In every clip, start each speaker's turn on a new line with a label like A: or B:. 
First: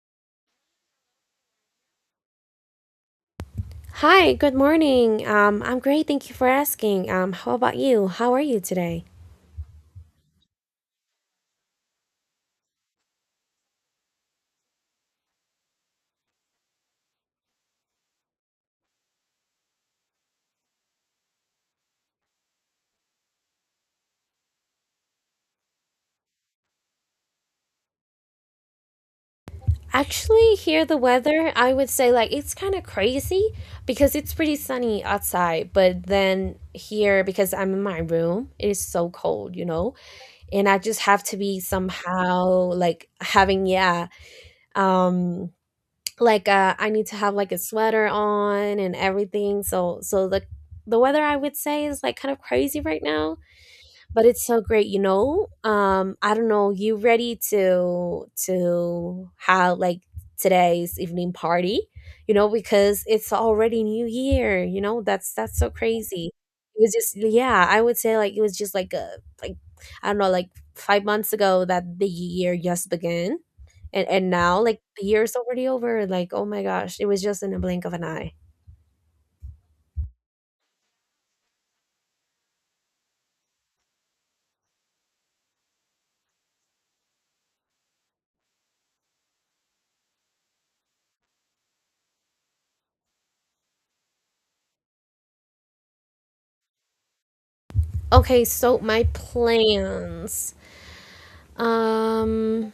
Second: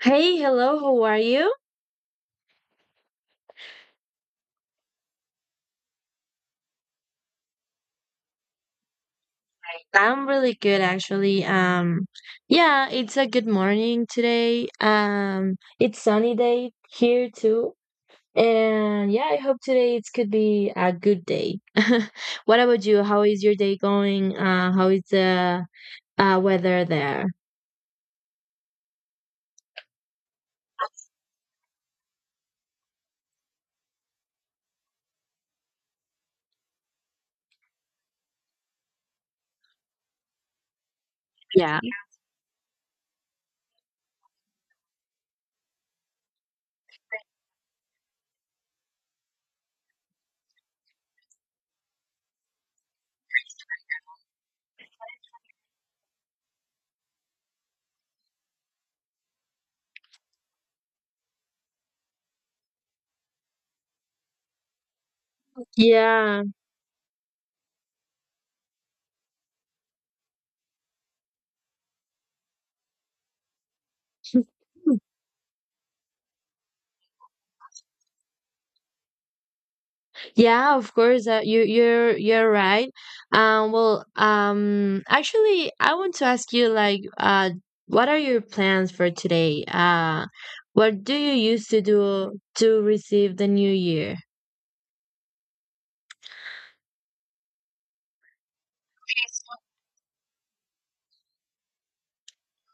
A: Hey, hello, how are you?
B: Hi, good morning. I'm great. Thank you for asking. How about you? How are you today?
A: I'm really good actually. Yeah, it's a good morning today. It's sunny day here too. And yeah, I hope today it could be a good day. What about you? How is your day going? How is the weather there?
B: Actually, here the weather, I would say like it's kind of crazy because it's pretty sunny outside, but then here because I'm in my room, it is so cold, you know? And I just have to be
A: Yeah.
B: somehow like having yeah, um like I need to have like a sweater on and everything. So the weather I would say is like kind of crazy right now, but it's so great, you know? I don't know, you ready to have like today's evening party, you know, because it's already new year, you know? That's so crazy.
A: Yeah.
B: It was just yeah, I would say like it was just like a like I don't know like 5 months ago that the year just began. And now like the year is already over. Like, oh my gosh, it was just in a blink of an eye.
A: Yeah, of course. You're right. Actually, I want to ask you what are your plans for today? What do you used to do to receive the new year?
B: Okay, so my plans, um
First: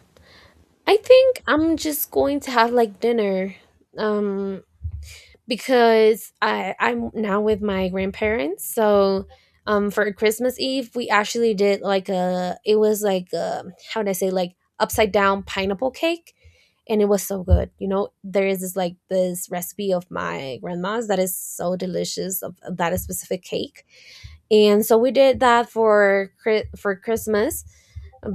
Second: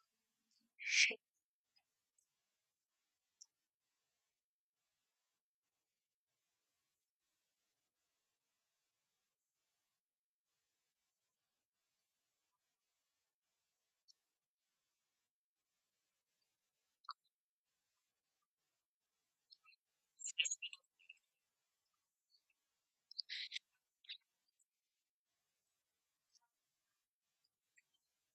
B: I think I'm just going to have like dinner, um because I'm now with my grandparents. So for Christmas Eve, we actually did like a, it was like a, how would I say, like upside down pineapple cake, and it was so good, you know? There is this like this recipe of my grandma's that is so delicious of that specific cake. And so we did that for for Christmas.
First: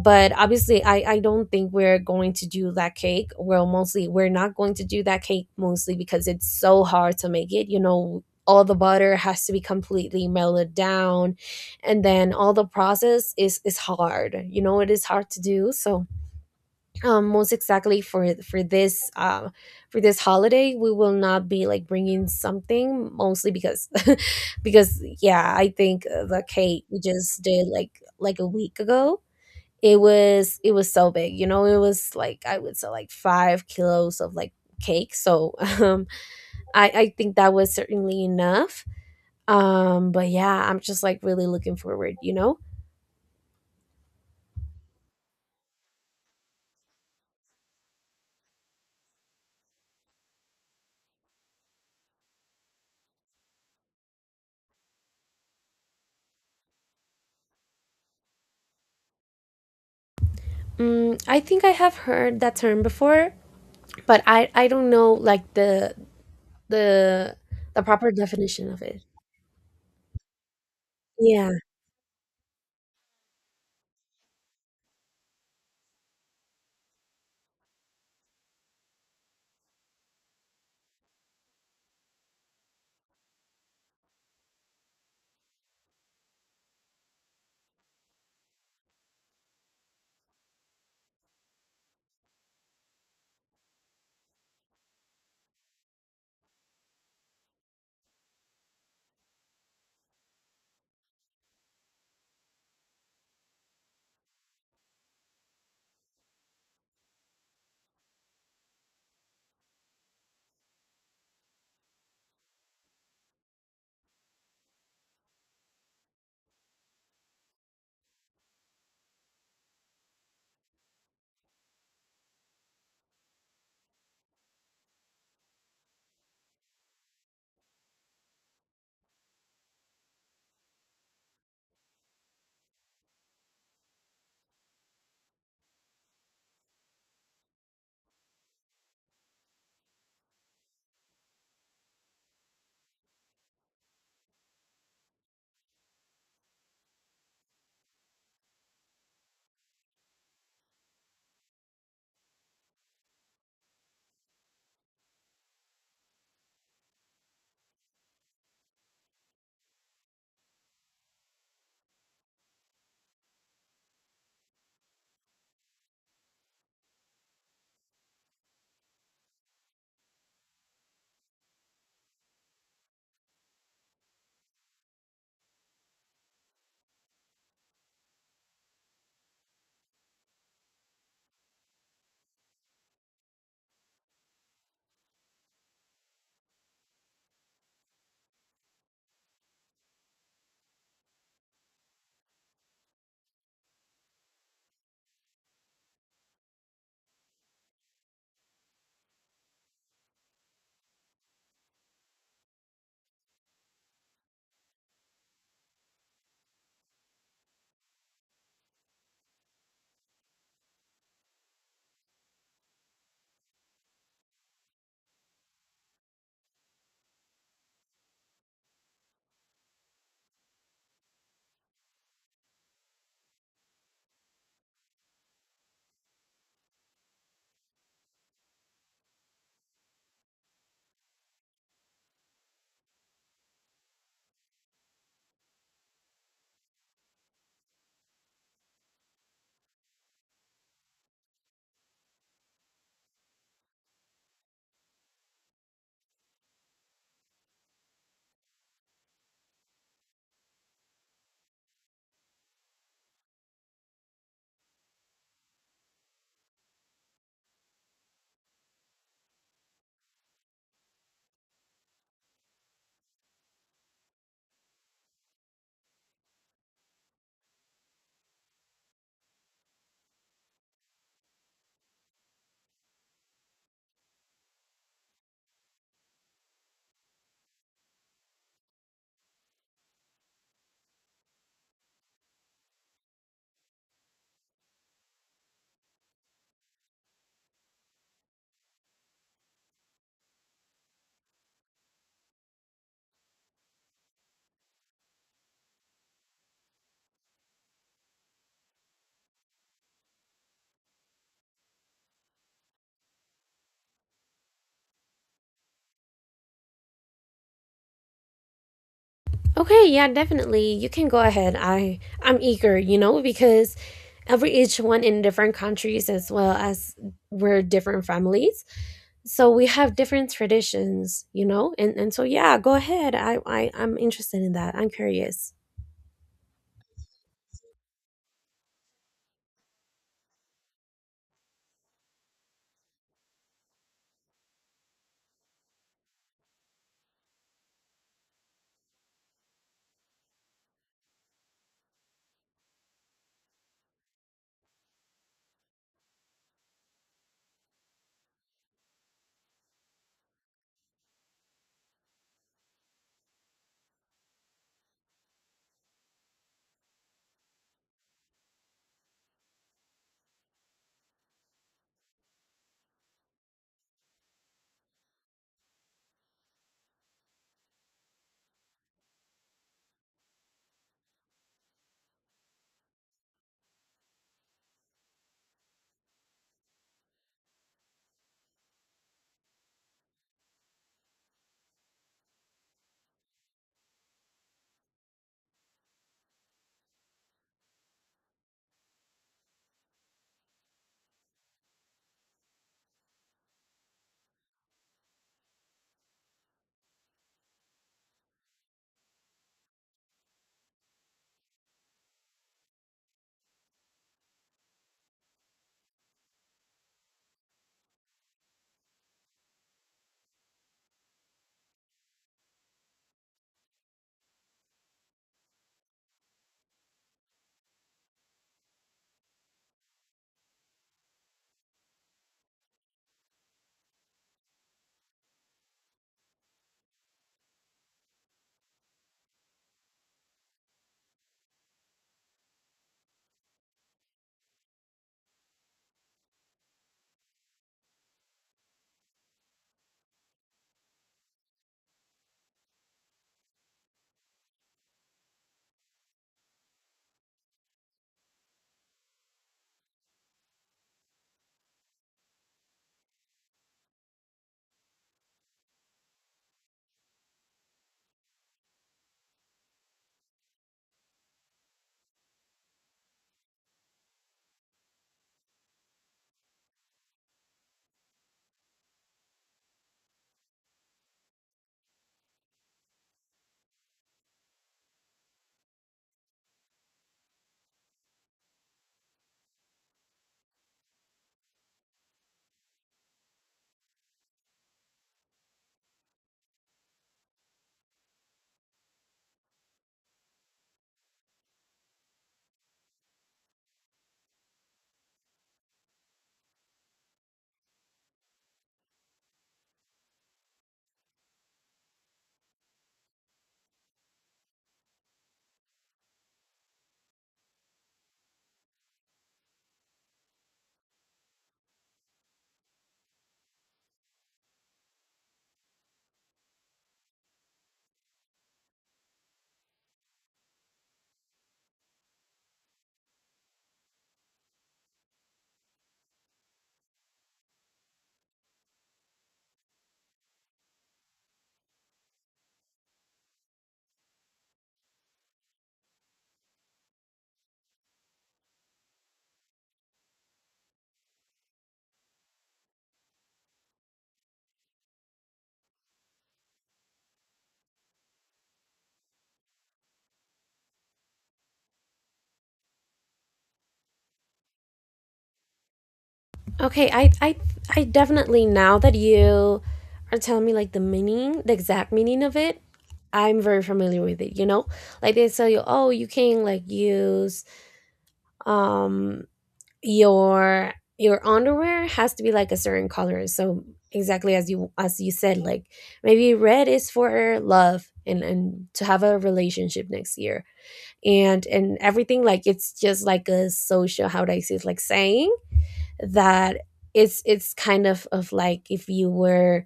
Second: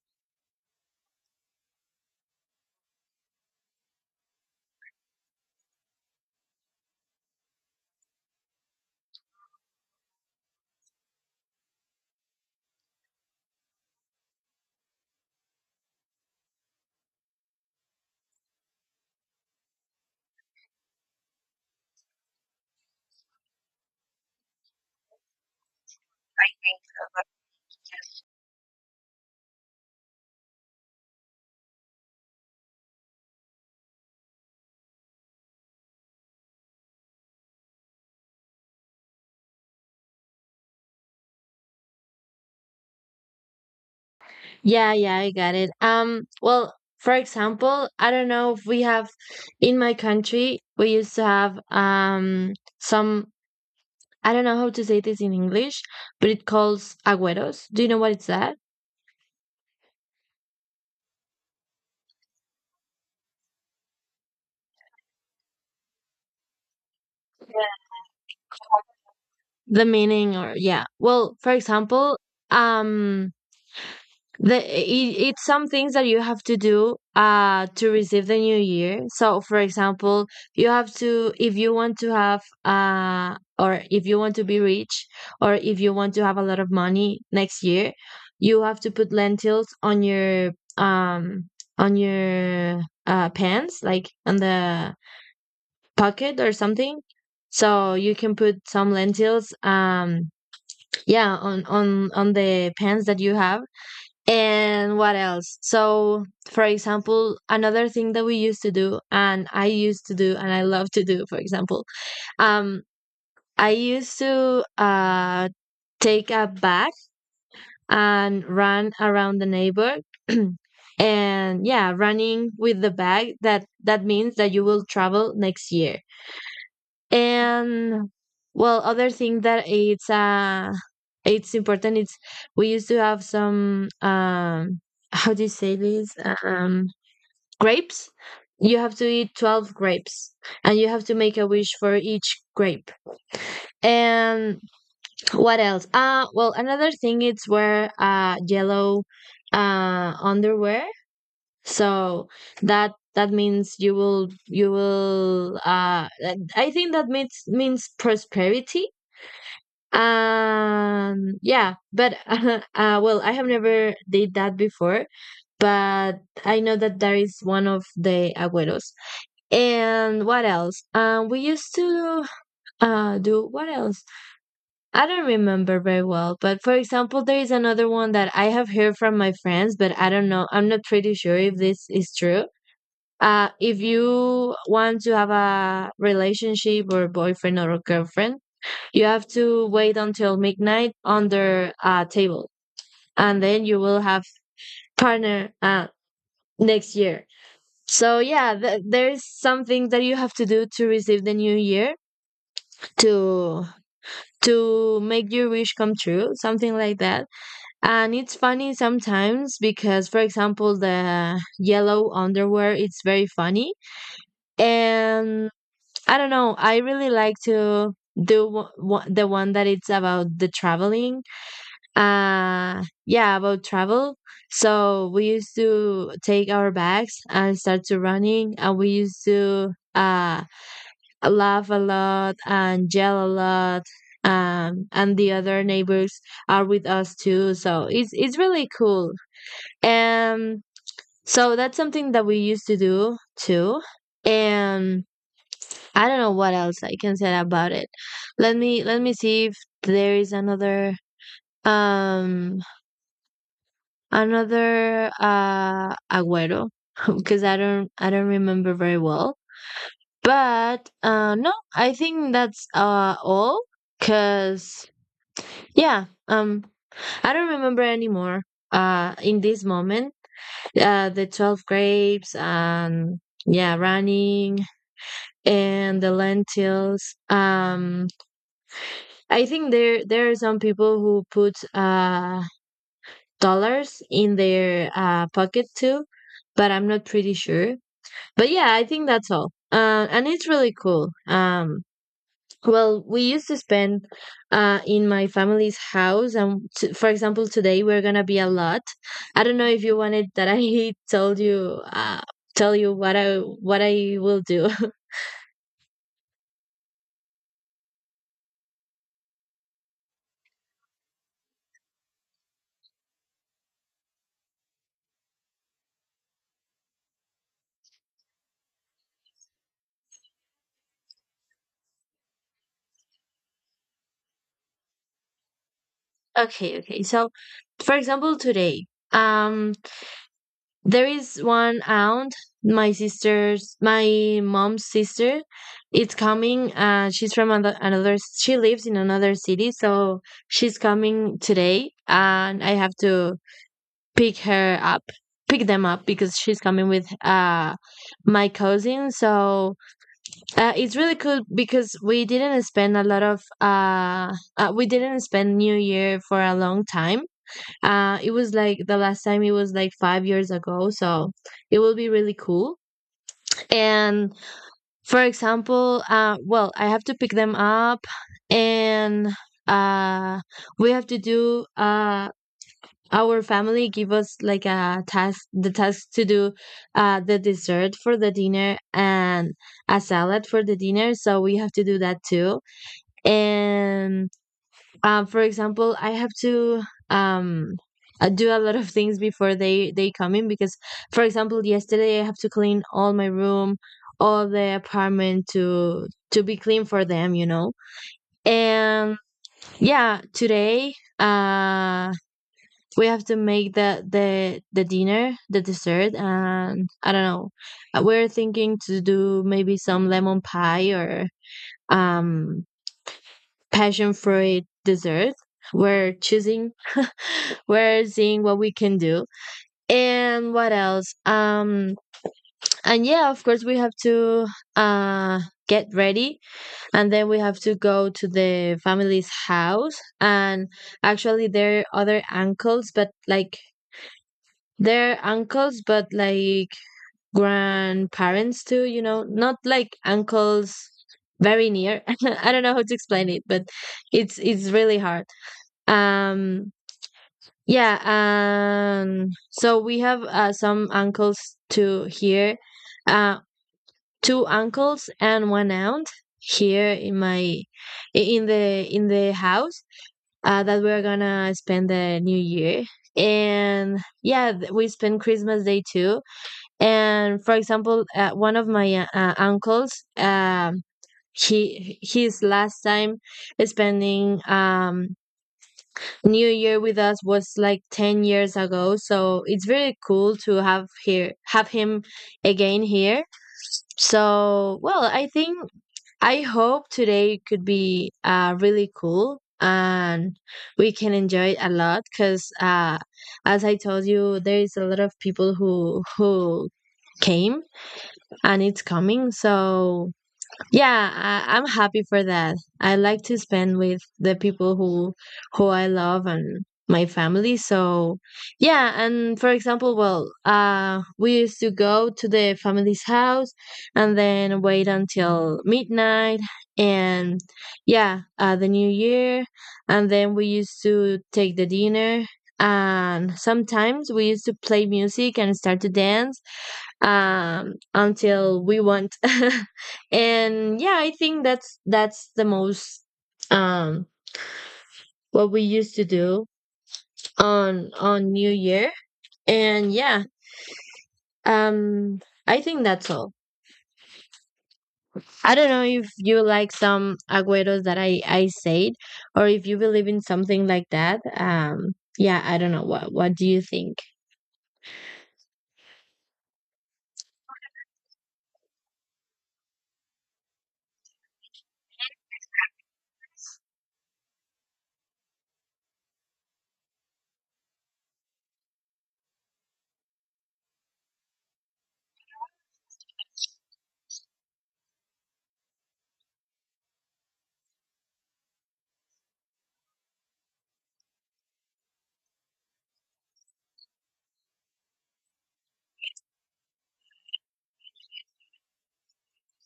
B: But obviously I don't think we're going to do that cake. Well, mostly we're not going to do that cake, mostly because it's so hard to make it, you know. All the butter has to be completely melted down, and then all the process is hard, you know. It is hard to do. So most exactly for this for this holiday, we will not be like bringing something, mostly because because yeah, I think the cake we just did like a week ago. It was so big, you know. It was like I would say like 5 kilos of like cake. So um I think that was certainly enough. But yeah, I'm just like really looking forward, you know.
A: Yeah, yeah, I got it. Well, for example, I don't know if we have in my country we used to have some I don't know how to say this in English, but it calls agüeros. Do you know what it's that?
B: Mm, I think I have heard that term before, but I don't know like the the proper definition of it.
A: The meaning? Or yeah, well, for
B: Yeah.
A: example, um it's some things that you have to do to receive the new year. So for example, you have to, if you want to have or if you want to be rich or if you want to have a lot of money next year, you have to put lentils um on your pants, like on the pocket or something. So you can put some lentils, yeah, on on the pants that you have. And what else? So for example, another thing that we used to do and I used to do and I love to do, for example, um I used to take a bag and run around the neighbor and yeah, running with the bag, that that means that you will travel next year. And well, other thing that it's important, it's we used to have some how do you say this? Um grapes. You have to eat 12 grapes and you have to make a wish for each grape. And what else? Well, another thing it's wear yellow underwear. So that that means you will, you will uh, I think that means, means prosperity. Yeah, but well, I have never did that before, but I know that that is one of the agüeros. And what else? We used to do what else? I don't remember very well, but for example, there is another one that I have heard from my friends, but I don't know. I'm not pretty sure if this is true. If you want to have a relationship or boyfriend or girlfriend, you have to wait until midnight under a table, and then you will have partner next year. So yeah, there's something that you have to do to receive the new year, to to make your wish come true, something like that. And it's funny sometimes because, for example, the yellow underwear, it's very funny. And I don't know, I really like to do the one that it's about the traveling. Yeah, about travel. So we used to take our bags and start to running, and we used to laugh a lot and yell a lot. And the other neighbors are with us too, so it's really cool. Um, so that's something that we used to do too. And I don't know what else I can say about it. Let me see if there is another. Um, another Agüero, because I don't remember very well. But no, I think that's all, cuz yeah, I don't remember anymore in this moment. The 12 grapes and yeah, running and the lentils. I think there are some people who put dollars in their pocket too, but I'm not pretty sure. But yeah, I think that's all. And it's really cool. Well, we used to spend in my family's house. And for example, today we're going to be a lot. I don't know if you wanted that I told you. Tell you what I will do.
B: Okay, yeah, definitely, you can go ahead. I'm eager, you know, because every each one in different countries, as well as we're different families, so we have different traditions, you know. And so yeah, go ahead. I'm interested in that. I'm curious.
A: Okay, okay. So, for example, today, um there is one aunt, my sister's, my mom's sister. It's coming. She's from another, another. She lives in another city, so she's coming today, and I have to pick her up, pick them up because she's coming with my cousin. So it's really cool because we didn't spend a lot of we didn't spend New Year for a long time. It was like the last time, it was like 5 years ago, so it will be really cool. And for example, well, I have to pick them up, and uh, we have to do our family give us like a task, the task to do the dessert for the dinner and a salad for the dinner, so we have to do that too. And for example, I have to um do a lot of things before they come in because, for example, yesterday I have to clean all my room, all the apartment to be clean for them, you know. And yeah, today we have to make the dinner, the dessert, and I don't know. We're thinking to do maybe some lemon pie or um passion fruit dessert. We're choosing, we're seeing what we can do, and what else? And yeah, of course, we have to uh get ready, and then we have to go to the family's house. And actually, there are other uncles, but like they're uncles, but like grandparents too. You know, not like uncles very near. I don't know how to explain it, but it's really hard. Um, yeah, so we have some uncles to here, uh, two uncles and one aunt here in my in the house, that we're gonna spend the new year. And yeah, we spend Christmas Day too. And for example, one of my uncles, he, his last time spending New Year with us was like 10 years ago, so it's very cool to have here, have him again here. So, well, I think I hope today could be really cool and we can enjoy it a lot, cuz as I told you, there is a lot of people who came and it's coming. So, yeah, I, I'm happy for that. I like to spend with the people who I love and my family. So yeah, and for example, well, we used to go to the family's house and then wait until midnight and yeah, the new year, and then we used to take the dinner and sometimes we used to play music and start to dance until we want. And yeah, I think that's the most um what we used to do on new year. And yeah, um I think that's all. I don't know if you like some agueros that I said or if you believe in something like that. Yeah, I don't know, what do you think?
B: Okay. I definitely now that you are telling me like the meaning, the exact meaning of it, I'm very familiar with it, you know. Like they tell you, oh, you can like use um your underwear has to be like a certain color. So exactly as you said, like maybe red is for love and to have a relationship next year and everything. Like it's just like a social, how do I say, it's like saying that it's kind of like, if you were,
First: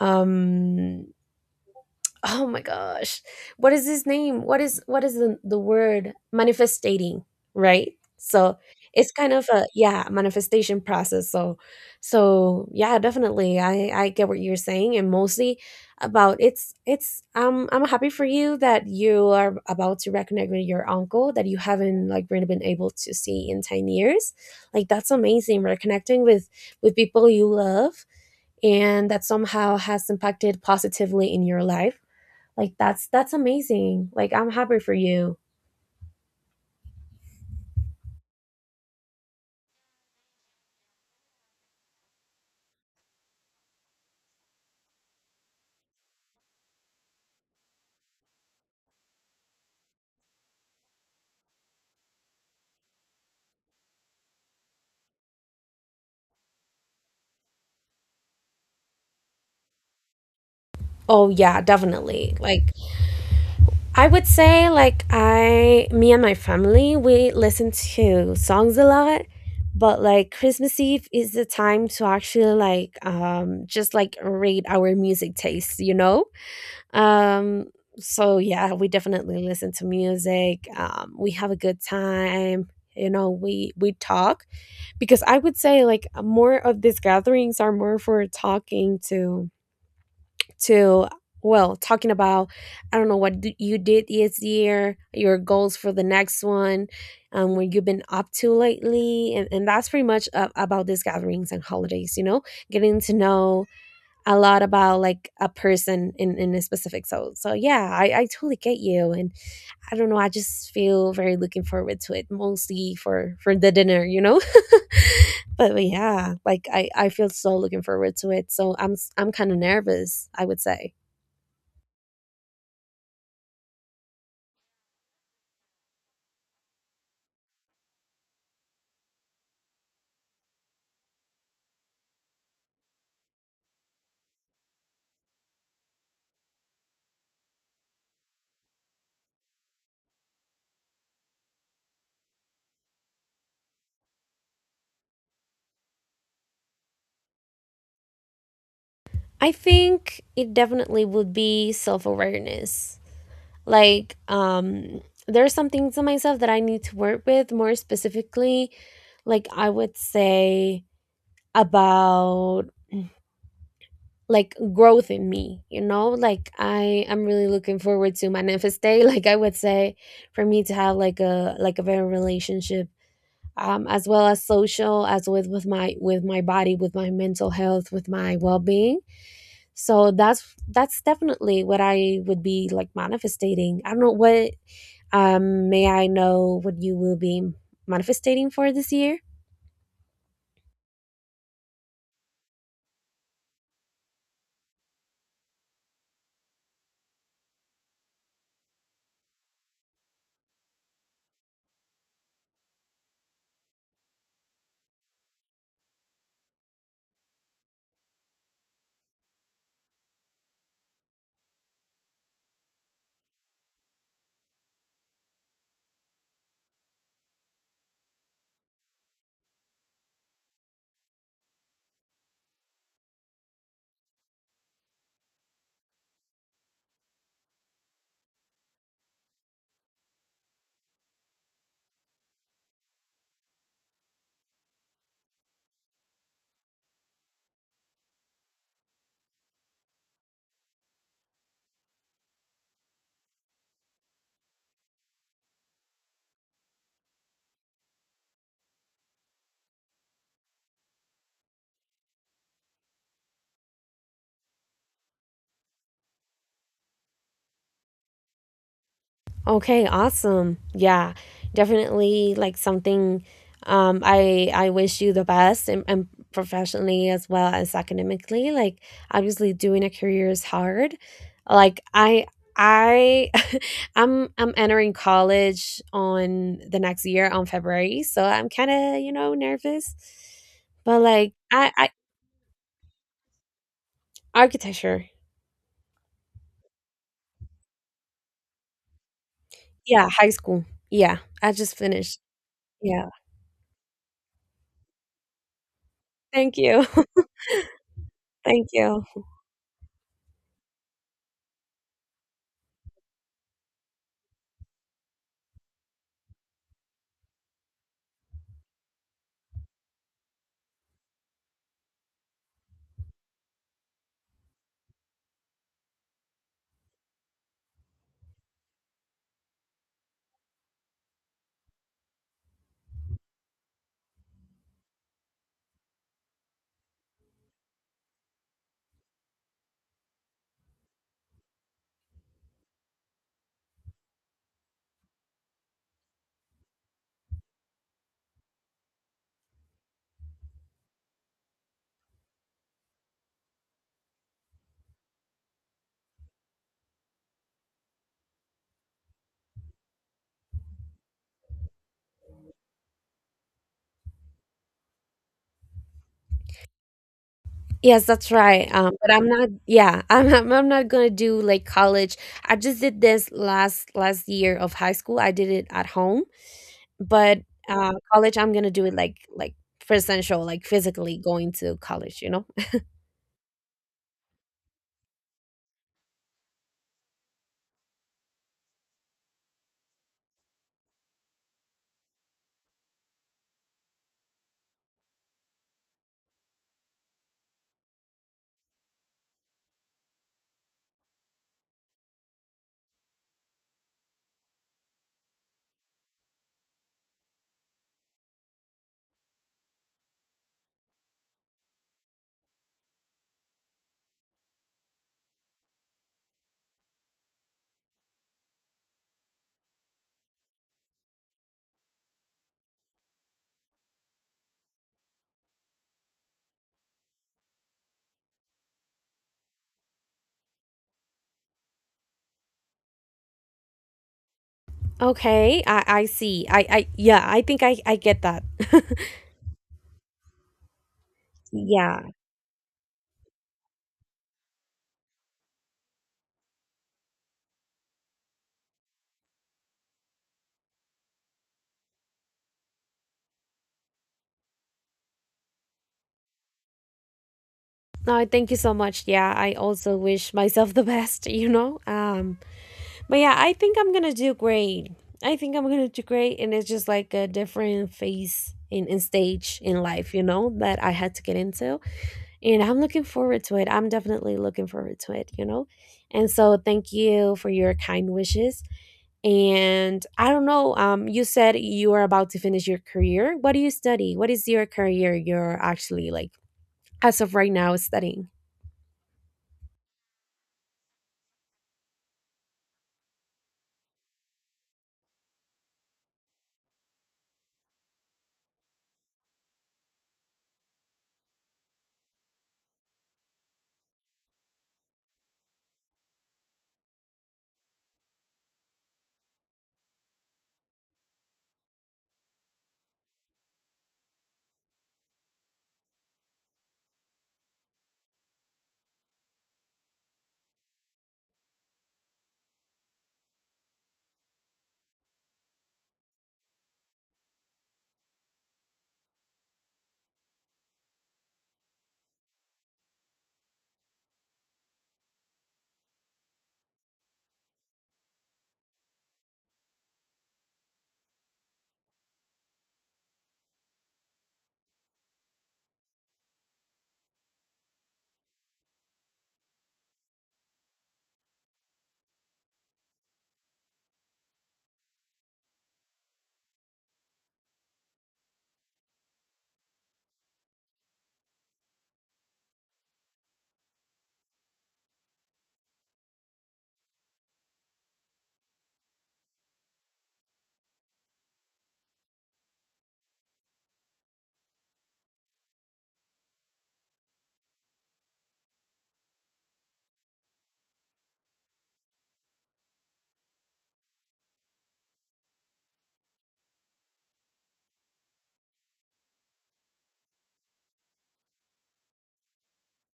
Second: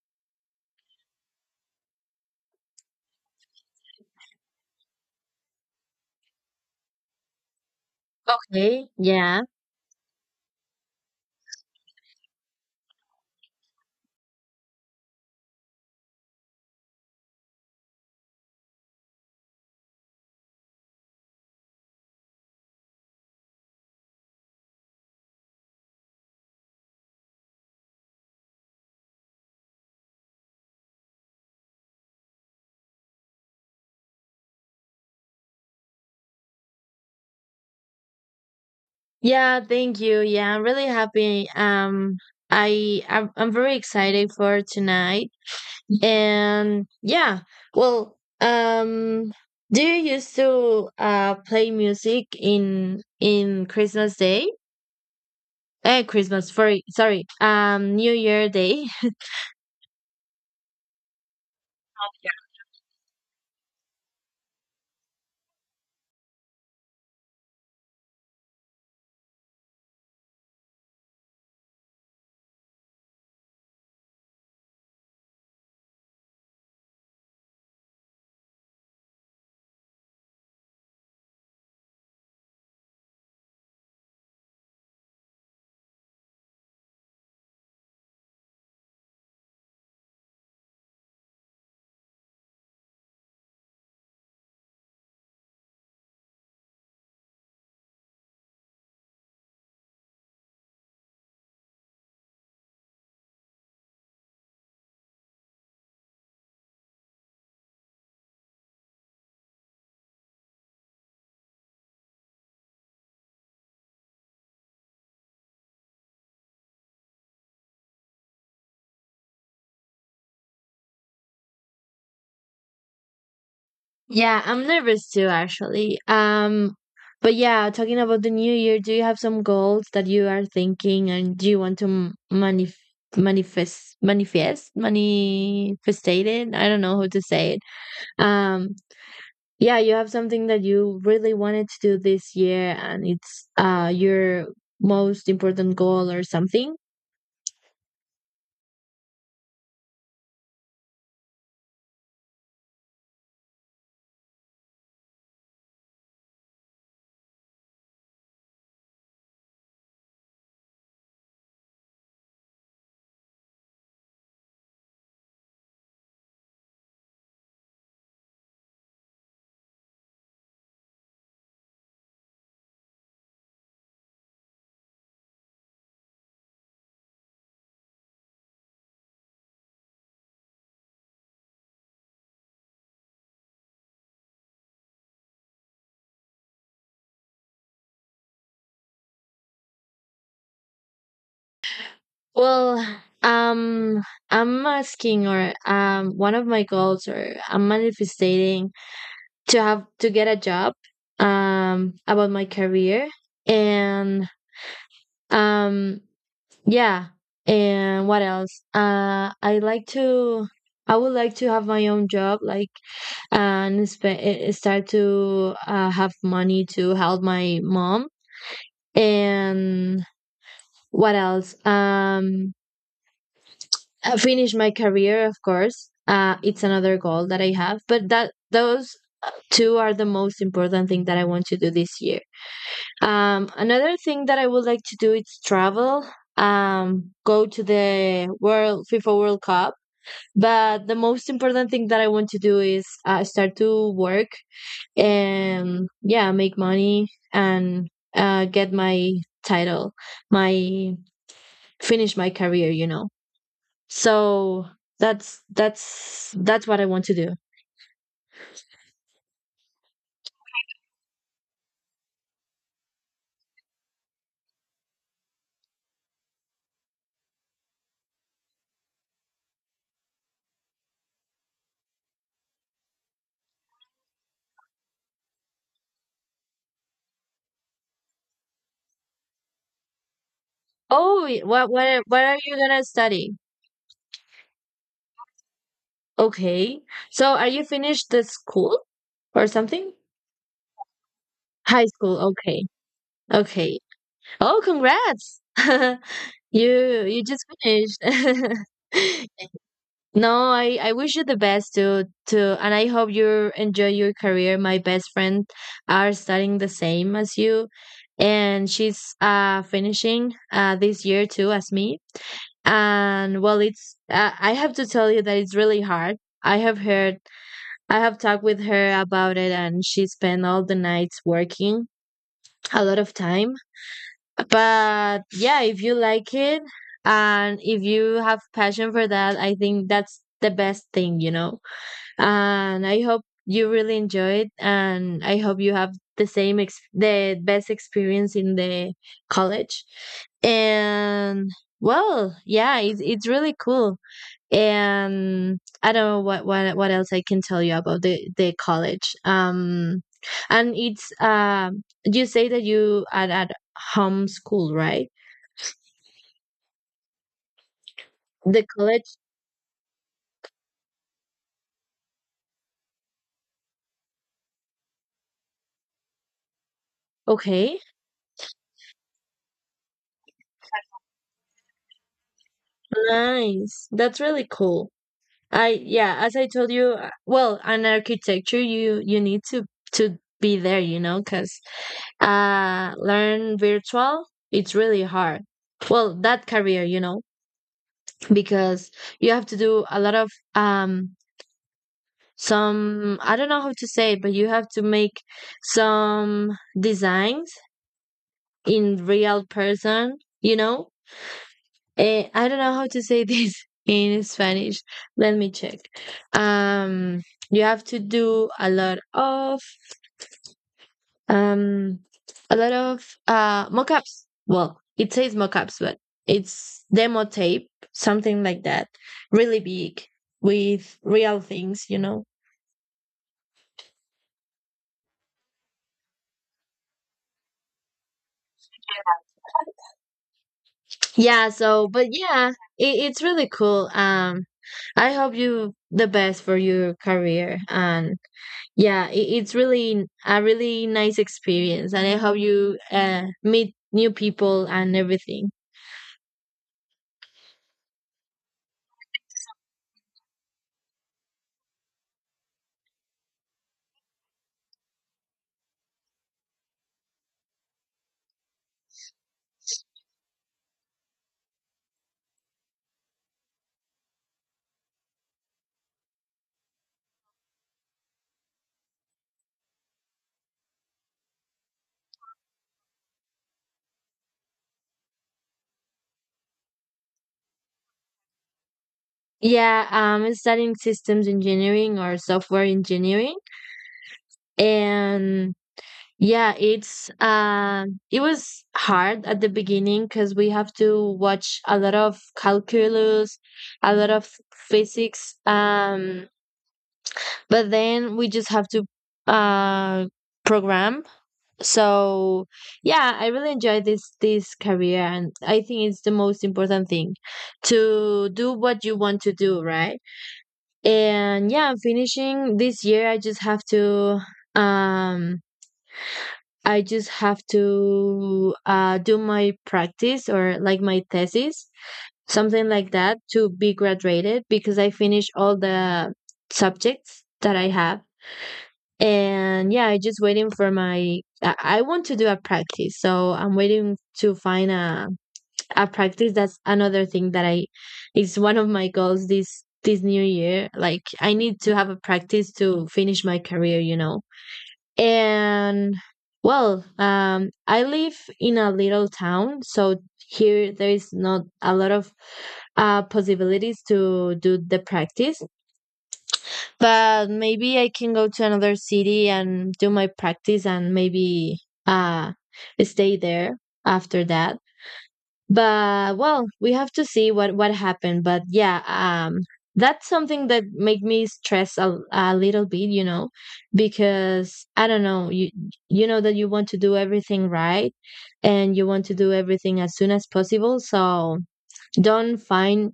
B: um oh my gosh, what is his name, what is the word, manifestating, right? So
A: Okay,
B: it's kind
A: yeah.
B: of a, yeah, manifestation process. So yeah, definitely I get what you're saying. And mostly about, it's I'm happy for you that you are about to reconnect with your uncle that you haven't like really been able to see in 10 years. Like that's amazing, reconnecting with people you love and that somehow has impacted positively in your life. Like that's amazing. Like I'm happy for you.
A: Yeah, thank you. Yeah, I'm really happy. I'm very excited for tonight. And yeah, well, do you used to play music in Christmas Day? Eh, Christmas, sorry, sorry, New Year Day.
B: Oh yeah, definitely. Like I would say like, I, me and my family, we listen to songs a lot, but like Christmas Eve is the time to actually like just like rate our music taste, you know? Um, so yeah, we definitely listen to music. We have a good time. You know, we talk because I would say like more of these gatherings are more for talking to well talking about, I don't know, what you did this year, your goals for the next one, what you've been up to lately, and that's pretty much about these gatherings and holidays. You know, getting to know a lot about like a person in a specific. So yeah, I totally get you. And I don't know, I just feel very looking forward to it, mostly for the dinner, you know. But yeah, like I feel so looking forward to it. So I'm kind of nervous, I would say.
A: Yeah, I'm nervous too, actually. But yeah, talking about the new year, do you have some goals that you are thinking and do you want to manifestate it? I don't know how to say it. Um, Yeah, you have something that you really wanted to do this year and it's your most important goal or something.
B: I think it definitely would be self-awareness. Like there are some things in myself that I need to work with more specifically. Like I would say about like growth in me, you know. Like I am really looking forward to manifest day. Like I would say for me to have like a better relationship, um, as well as social, as with my body, with my mental health, with my well-being. So that's definitely what I would be like manifesting. I don't know what, may I know what you will be manifesting for this year?
A: Well, um I'm asking or one of my goals, or I'm manifesting, to have to get a job, about my career. And um yeah, and what else? I like to, I would like to have my own job, like, and start to have money to help my mom. And what else? I finish my career, of course. Uh, it's another goal that I have, but that, those two are the most important thing that I want to do this year. Another thing that I would like to do is travel. Go to the world FIFA World Cup. But the most important thing that I want to do is start to work and yeah, make money. And get my title, my, finish my career, you know. So that's that's what I want to do.
B: Okay, awesome. Yeah, definitely like something, um, I wish you the best, and professionally as well as academically. Like obviously doing a career is hard. Like I I'm entering college on the next year on February, so I'm kind of, you know, nervous. But
A: Oh,
B: like I I
A: what are you gonna study?
B: architecture.
A: Okay, so are you finished the school or something?
B: Yeah, high school. Yeah, I just
A: High school.
B: finished.
A: Okay.
B: Yeah.
A: Okay, oh, congrats.
B: Thank
A: you
B: you.
A: you just finished.
B: Thank you.
A: No, I wish you the best to, and I hope you enjoy your career. My best friend are studying the same as you, and she's finishing this year too as me. And well, it's I have to tell you that it's really hard. I have heard I have talked with her about it, and she spent all the nights working a lot of time. But yeah, if you like it and if you have passion for that, I think that's the best thing. And I hope you really enjoyed, and I hope you have the same the best experience in the college. And, well, yeah, it's really cool. And I don't know what else I can tell you about the college. And it's, you say that you are at home school, right?
B: Yes, that's
A: The
B: right. But
A: college.
B: I'm not. Yeah, I'm not gonna do like college. I just did this last year of high school. I did it at home, but
A: Okay.
B: college, I'm gonna do it like presential, like physically going to college, you know?
A: Nice, that's really cool. I, yeah, as I told you, well, an architecture, you need to be there, you know, because learn virtual, it's really hard. Well, that career, you know, because you have to do a lot of some, I don't know how to say it, but you have to make some designs in real person, you know. I don't know how to say this in Spanish. Let me check. Um, you have to do a lot of, um, a lot of mock-ups. Well, it says mock-ups, but it's demo tape, something like that, really big, with real things, you know.
B: Okay, I see. I yeah. I think I get that.
A: Yeah. So,
B: Yeah.
A: but yeah, it's really cool. I hope you the best for your career. And yeah, it's really a really nice experience, and I hope you meet new people and everything.
B: No, thank you so much. Yeah, I also wish myself the best. You know. But yeah, I think I'm gonna do great. I think I'm gonna do great, and it's just like a different phase in stage in life, you know, that I had to get into, and I'm looking forward to it. I'm definitely looking forward to it, you know, and so thank you for your kind wishes. And I don't know, you said you are about to finish your career. What do you study? What is your career you're actually like as of right now studying?
A: Yeah, I'm studying systems engineering or software engineering. And yeah, it was hard at the beginning because we have to watch a lot of calculus, a lot of physics, but then we just have to uh, program. So yeah, I really enjoy this career, and I think it's the most important thing to do what you want to do, right? And yeah, I'm finishing this year. Um I just have to do my practice, or like my thesis, something like that, to be graduated, because I finished all the subjects that I have. And yeah, I just waiting for my — I want to do a practice. So I'm waiting to find a practice. That's another thing that I is one of my goals this new year. Like, I need to have a practice to finish my career, you know. And, well, I live in a little town, so here there is not a lot of possibilities to do the practice, but maybe I can go to another city and do my practice and maybe uh stay there after that. But, well, we have to see what happened. But yeah, that's something that make me stress a little bit, you know, because I don't know, you know that you want to do everything right, and you want to do everything as soon as possible. So, don't find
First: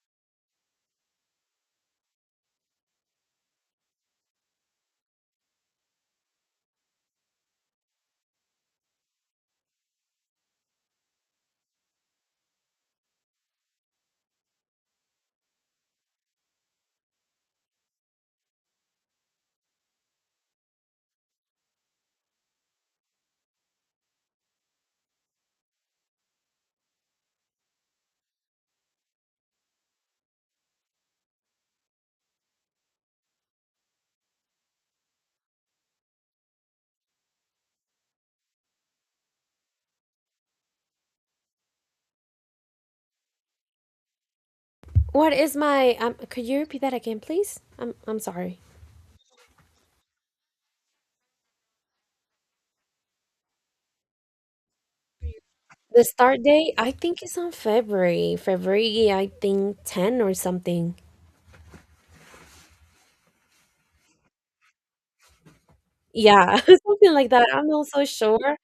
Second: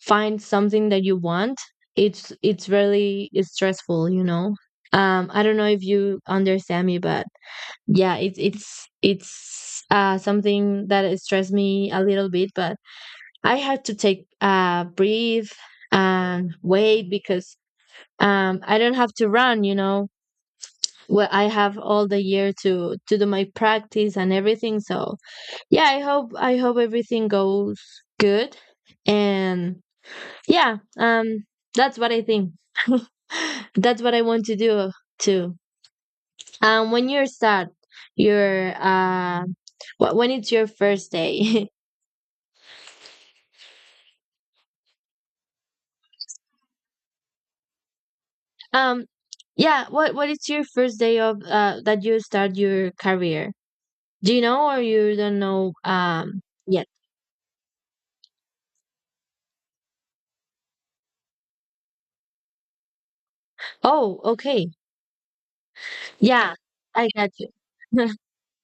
A: find something that you want, it's really, it's stressful, you know. I don't know if you understand me, but yeah, it's something that stressed me a little bit, but I had to take a breathe and wait because I don't have to run, you know. Well, I have all the year to do my practice and everything. So yeah, I hope everything goes good. And yeah, that's what I think. That's what I want to do too. When you're sad, you're uh, when it's your first day.
B: What is my um? Could you repeat that again, please? I'm sorry.
A: um, yeah, what is your first day of that you start your career? Do you know, or you don't know
B: The start date,
A: yet?
B: I think it's on February. February, I think 10 or something.
A: Oh, okay. Yeah,
B: Yeah,
A: I
B: something
A: got
B: like that. I'm not so sure.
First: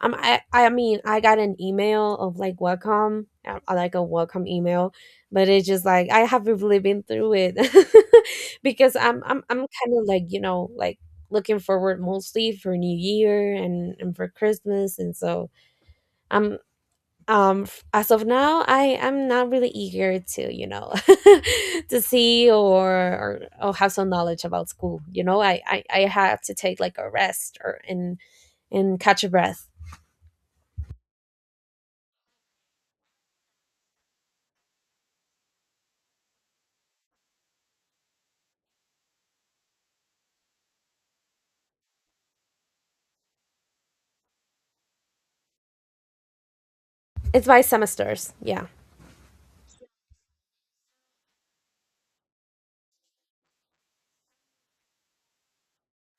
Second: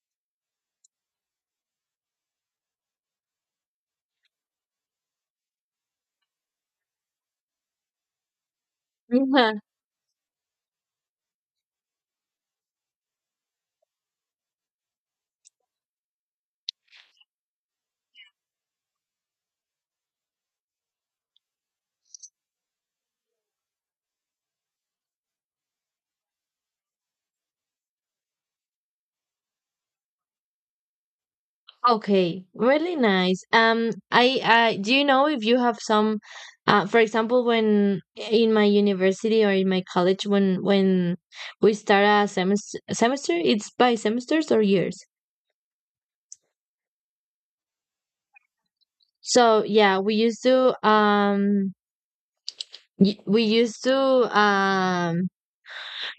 B: I mean, I got an email of like welcome, like a welcome email, but it's just like I haven't really been through it because I'm I'm
A: you.
B: I'm kind of like, you know, like looking forward mostly for New Year and for Christmas, and so I'm as of now I am not really eager to, you know, to see or have some knowledge about school, you know. I have to take like a rest or, and catch a breath.
A: Okay, really nice. I, do you know if you have some, for example, when in my university or in my college, when we start a semester, it's by semesters or years.
B: It's by semesters, yeah.
A: So yeah, we used to, um,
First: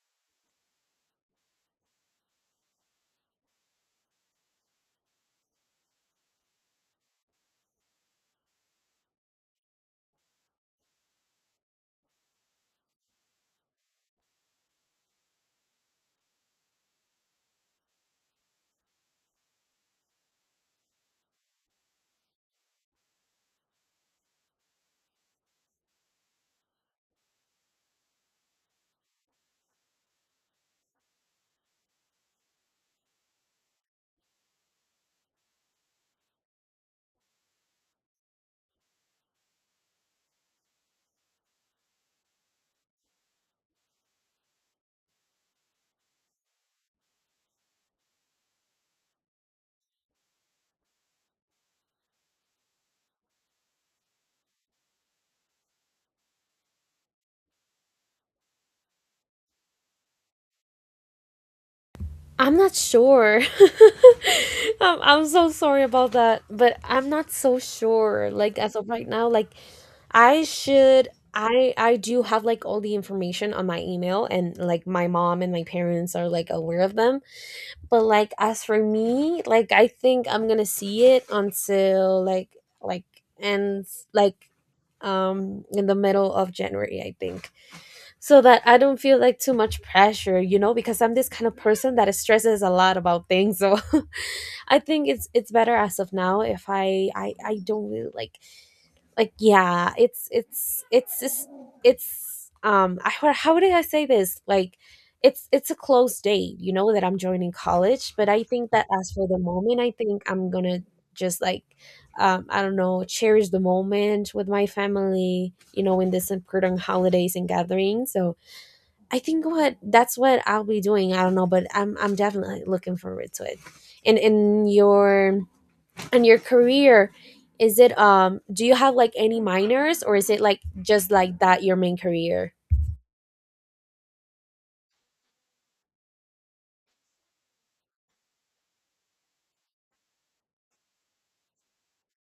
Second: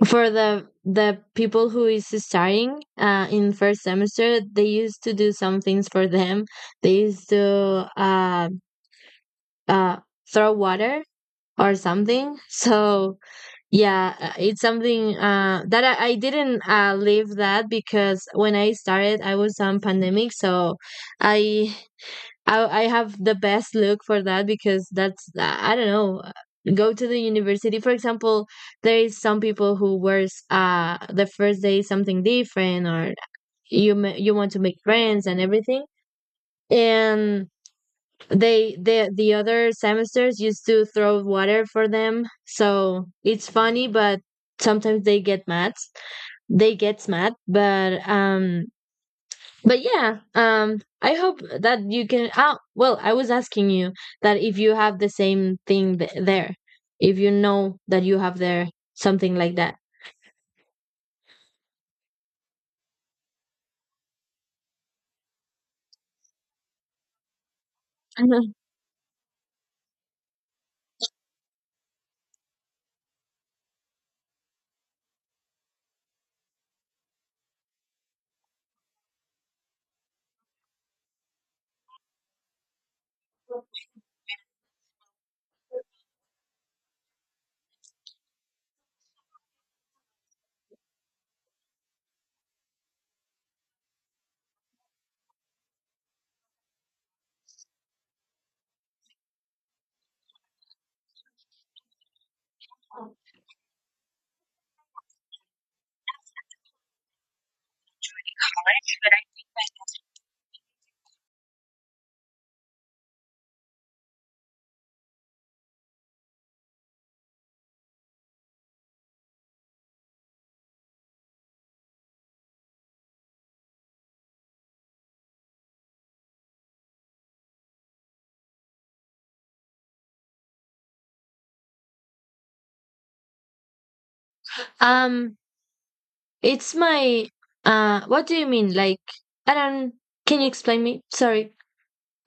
A: for the people who is starting in first semester, they used to do some things for them. They used to uh throw water or something. So yeah, it's something that I didn't leave that, because when I started, I was on pandemic, so I. I have the best look for that, because that's I don't know, go to the university, for example. There is some people who wears the first day something different, or you want to make friends and everything, and the other semesters used to throw water for them, so it's funny, but sometimes they get mad they get mad. But yeah, I hope that you can — oh, well, I was asking you that if you have the same thing there. If you know that you have there something like that.
B: I'm not sure. I'm so sorry about that, but I'm not so sure
A: Mhm.
B: like as of right now. Like I do have like all the information on my email, and like my mom and my parents are like aware of them. But like as for me, like I think I'm gonna see it until like ends like in the middle of January, I think, so that I don't feel like too much pressure, you know, because I'm this kind of person that stresses a lot about things. So I think it's better as of now if I don't really like yeah it's it's just it's I, how would I say this, like it's a close date, you know, that I'm joining college. But I think that as for the moment, I think I'm gonna just like I don't know, cherish the moment with my family, you know, in this important holidays and gatherings. So I think what that's what I'll be doing. I don't know, but I'm definitely looking forward to it. And in your and your career, is it um, do you have like any minors, or is it like just like that your main career?
A: um it's my, what do you mean, like? I don't Can you explain me? Sorry.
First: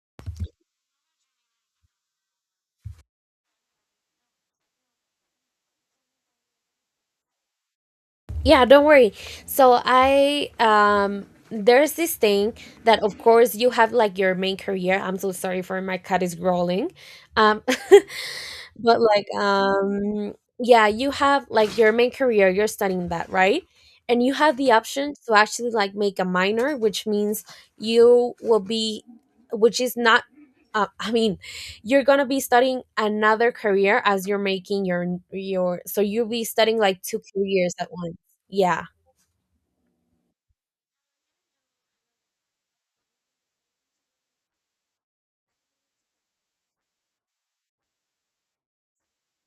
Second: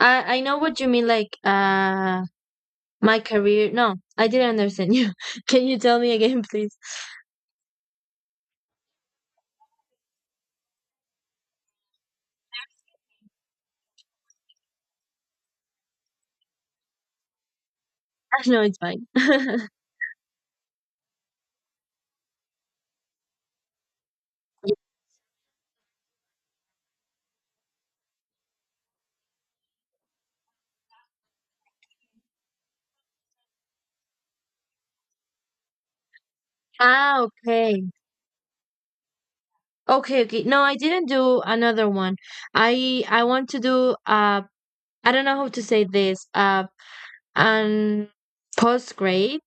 A: I know what you mean, like, my career. No, I didn't understand you. Can you tell me again, please?
B: Yeah, don't worry. So I there's this thing that of course you Have like your main career. I'm so sorry, for my cat is growling. um
A: No, it's
B: But
A: fine.
B: like yeah, you have like your main career, you're studying that, right? And you have the option to actually like make a minor, which means you will be, which is not, I mean, you're going to be studying another career as you're making your your, so you'll be studying like two
A: Ah,
B: careers
A: okay.
B: at once. Yeah.
A: Okay, okay. No, I didn't do another one. I want to do, I don't know how to say this. An post grade.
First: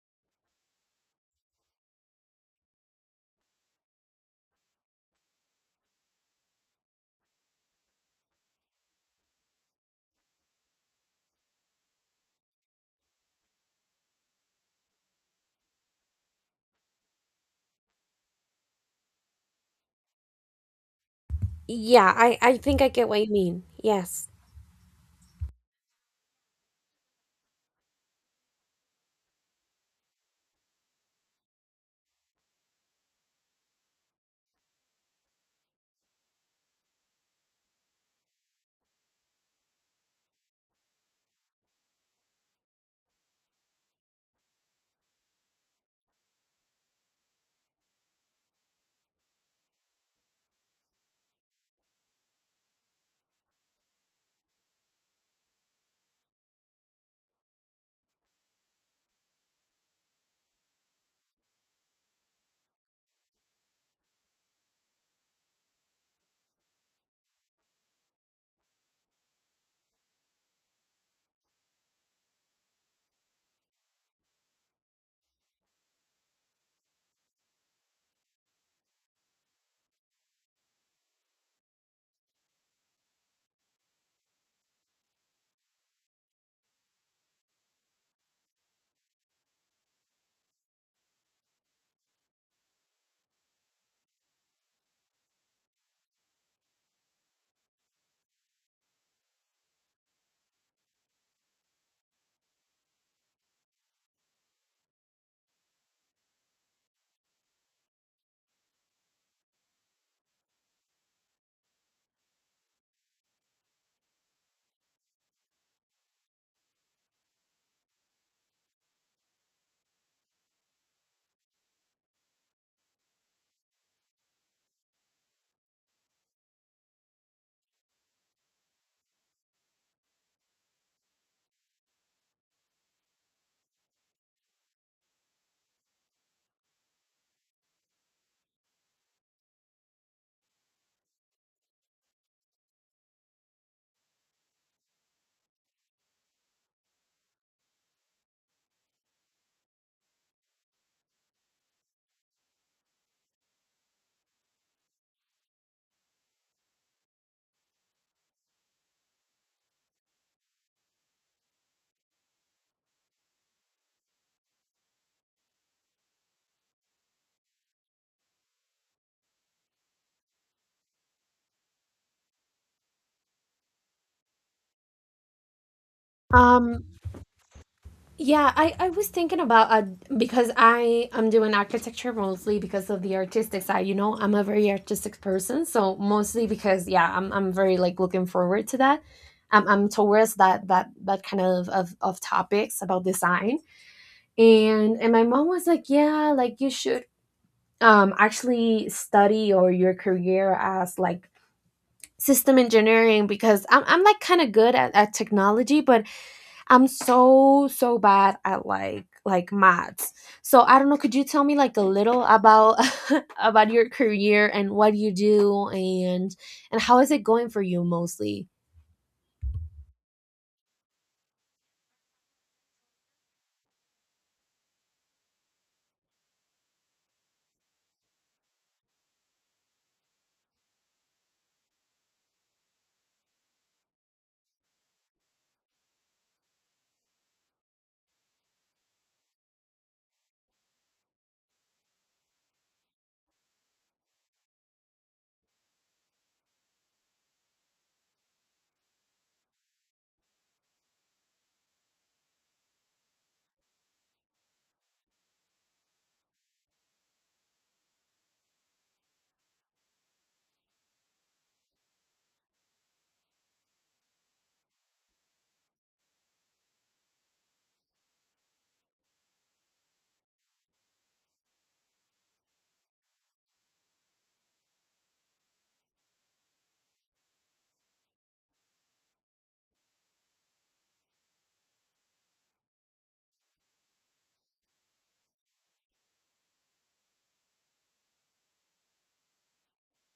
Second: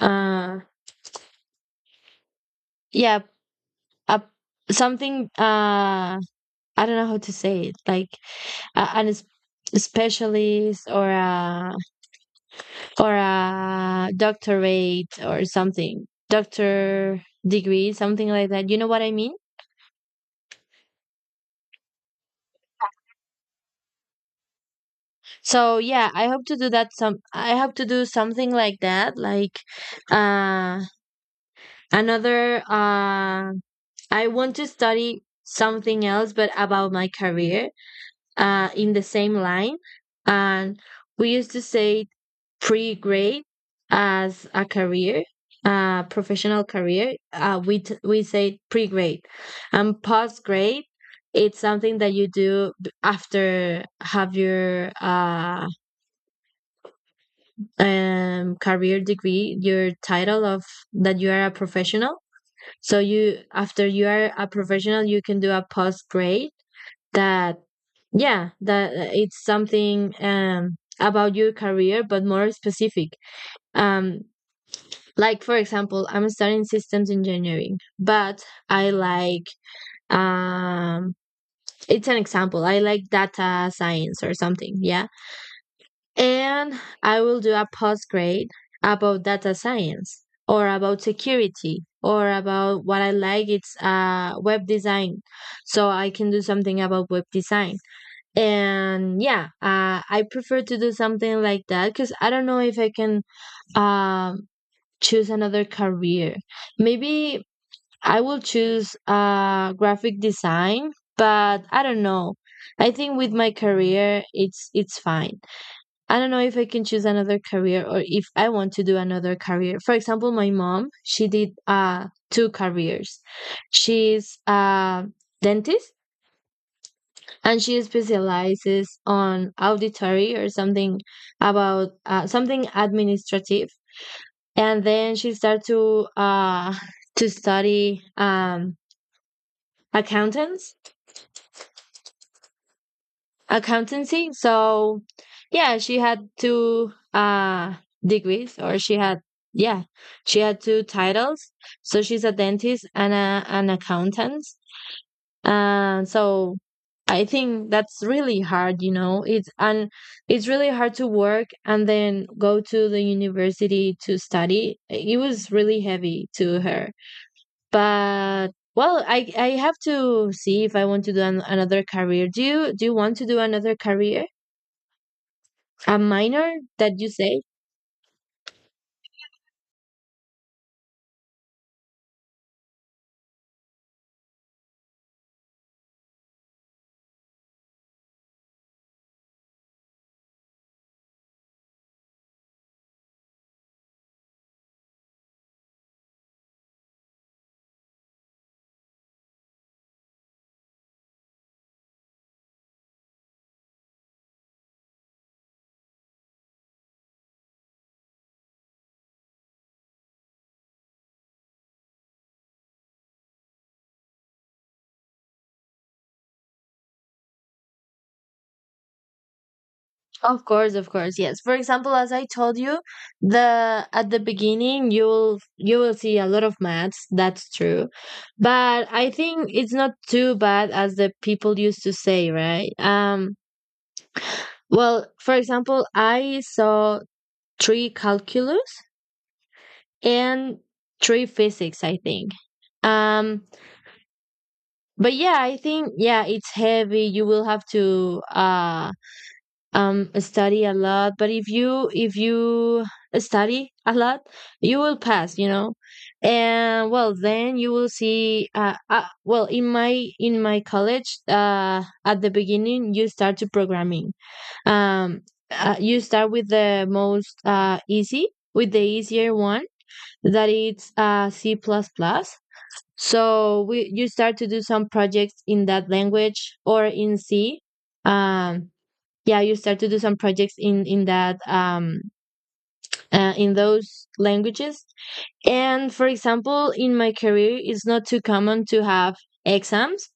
A: Uh yeah, uh, something, I don't know how to say it. Like, an specialist, or a doctorate, or something — doctor degree, something like that, you know what I mean?
B: Yeah, I think I get what you mean. Yes.
A: So yeah, I hope to do something like that, like, uh another, I want to study something else, but about my career, in the same line. And we used to say pre-grade as a career, a professional career. We say pre-grade, and post-grade. It's something that you do after have your, career degree, your title of, that you are a professional. So, you after you are a professional, you can do a post grade that — yeah, that it's something, about your career, but more specific. um Like, for example, I'm studying systems engineering, but I like, um it's an example. I like data science or something, yeah. And I will do a post grade about data science, or about security, or about what I like — it's web design. So I can do something about web design. And yeah, I prefer to do something like that, because I don't know if I can, um choose another career. Maybe I will choose graphic design, but I don't know. I think with my career, it's fine. I don't know if I can choose another career, or if I want to do another career. For example, my mom, she did two careers. She's a dentist, and she specializes on auditory, or something about, something administrative. And then she started to to study, accountants accountancy. So yeah, she had two degrees, or she had — yeah, she had two titles. So she's a dentist and an accountant. And so, I think that's really hard, you know. It's really hard to work and then go to the university to study. It was really heavy to her. But, well, I have to see if I want to do another career. Do you want to do another career? A minor
B: Um
A: that you say?
B: Yeah, I was thinking about because I am doing architecture mostly because of the artistic side. You know, I'm a very artistic person, so mostly because yeah, I'm very like looking forward to that. I'm towards that kind of topics about design. And my mom was like, yeah, like you should actually study or your career as like system engineering because I'm like kind of good at technology, but I'm so bad at like maths. So I don't know. Could you tell me like a little about about your career and what you do and how is it going for you mostly?
A: Of course, yes. For example, as I told you, the at the beginning, you will see a lot of maths, that's true. But I think it's not too bad as the people used to say, right? Well, for example, I saw three calculus and three physics, I think. Um but yeah, I think, yeah, it's heavy. You will have to study a lot, but if you study a lot, you will pass, you know. And well, then you will see, well, in my college, at the beginning, you start to programming. um you start with the most easy, with the easier one, that it's c++ plus plus. So we you start to do some projects in that language, or in c. um yeah, you start to do some projects in that, in those languages. And, for example, in my career, it's not too common to have exams,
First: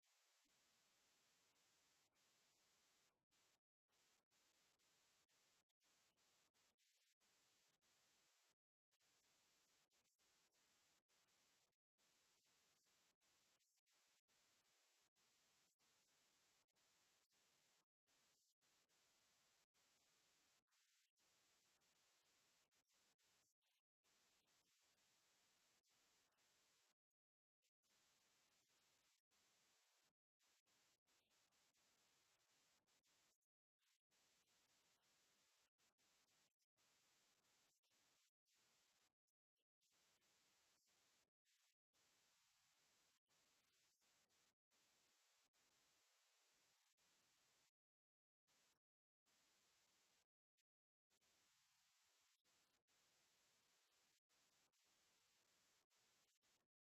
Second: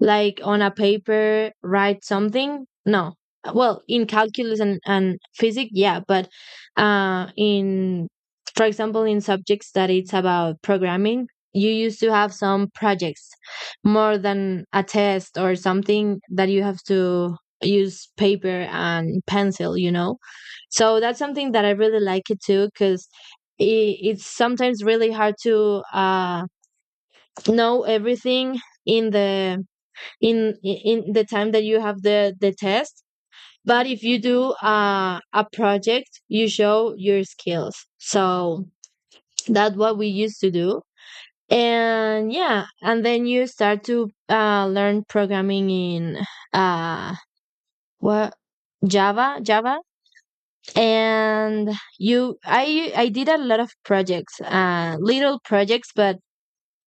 A: like on a paper, write something. No. Well, in calculus and physics, yeah, but uh, in, for example, in subjects that it's about programming, you used to have some projects, more than a test or something that you have to use paper and pencil, you know? So that's something that I really like it too, because it's sometimes really hard to know everything in the in the time that you have the test. But if you do a project, you show your skills. So that's what we used to do. And yeah, and then you start to learn programming in uh, what, java. And you I did a lot of projects, little projects, but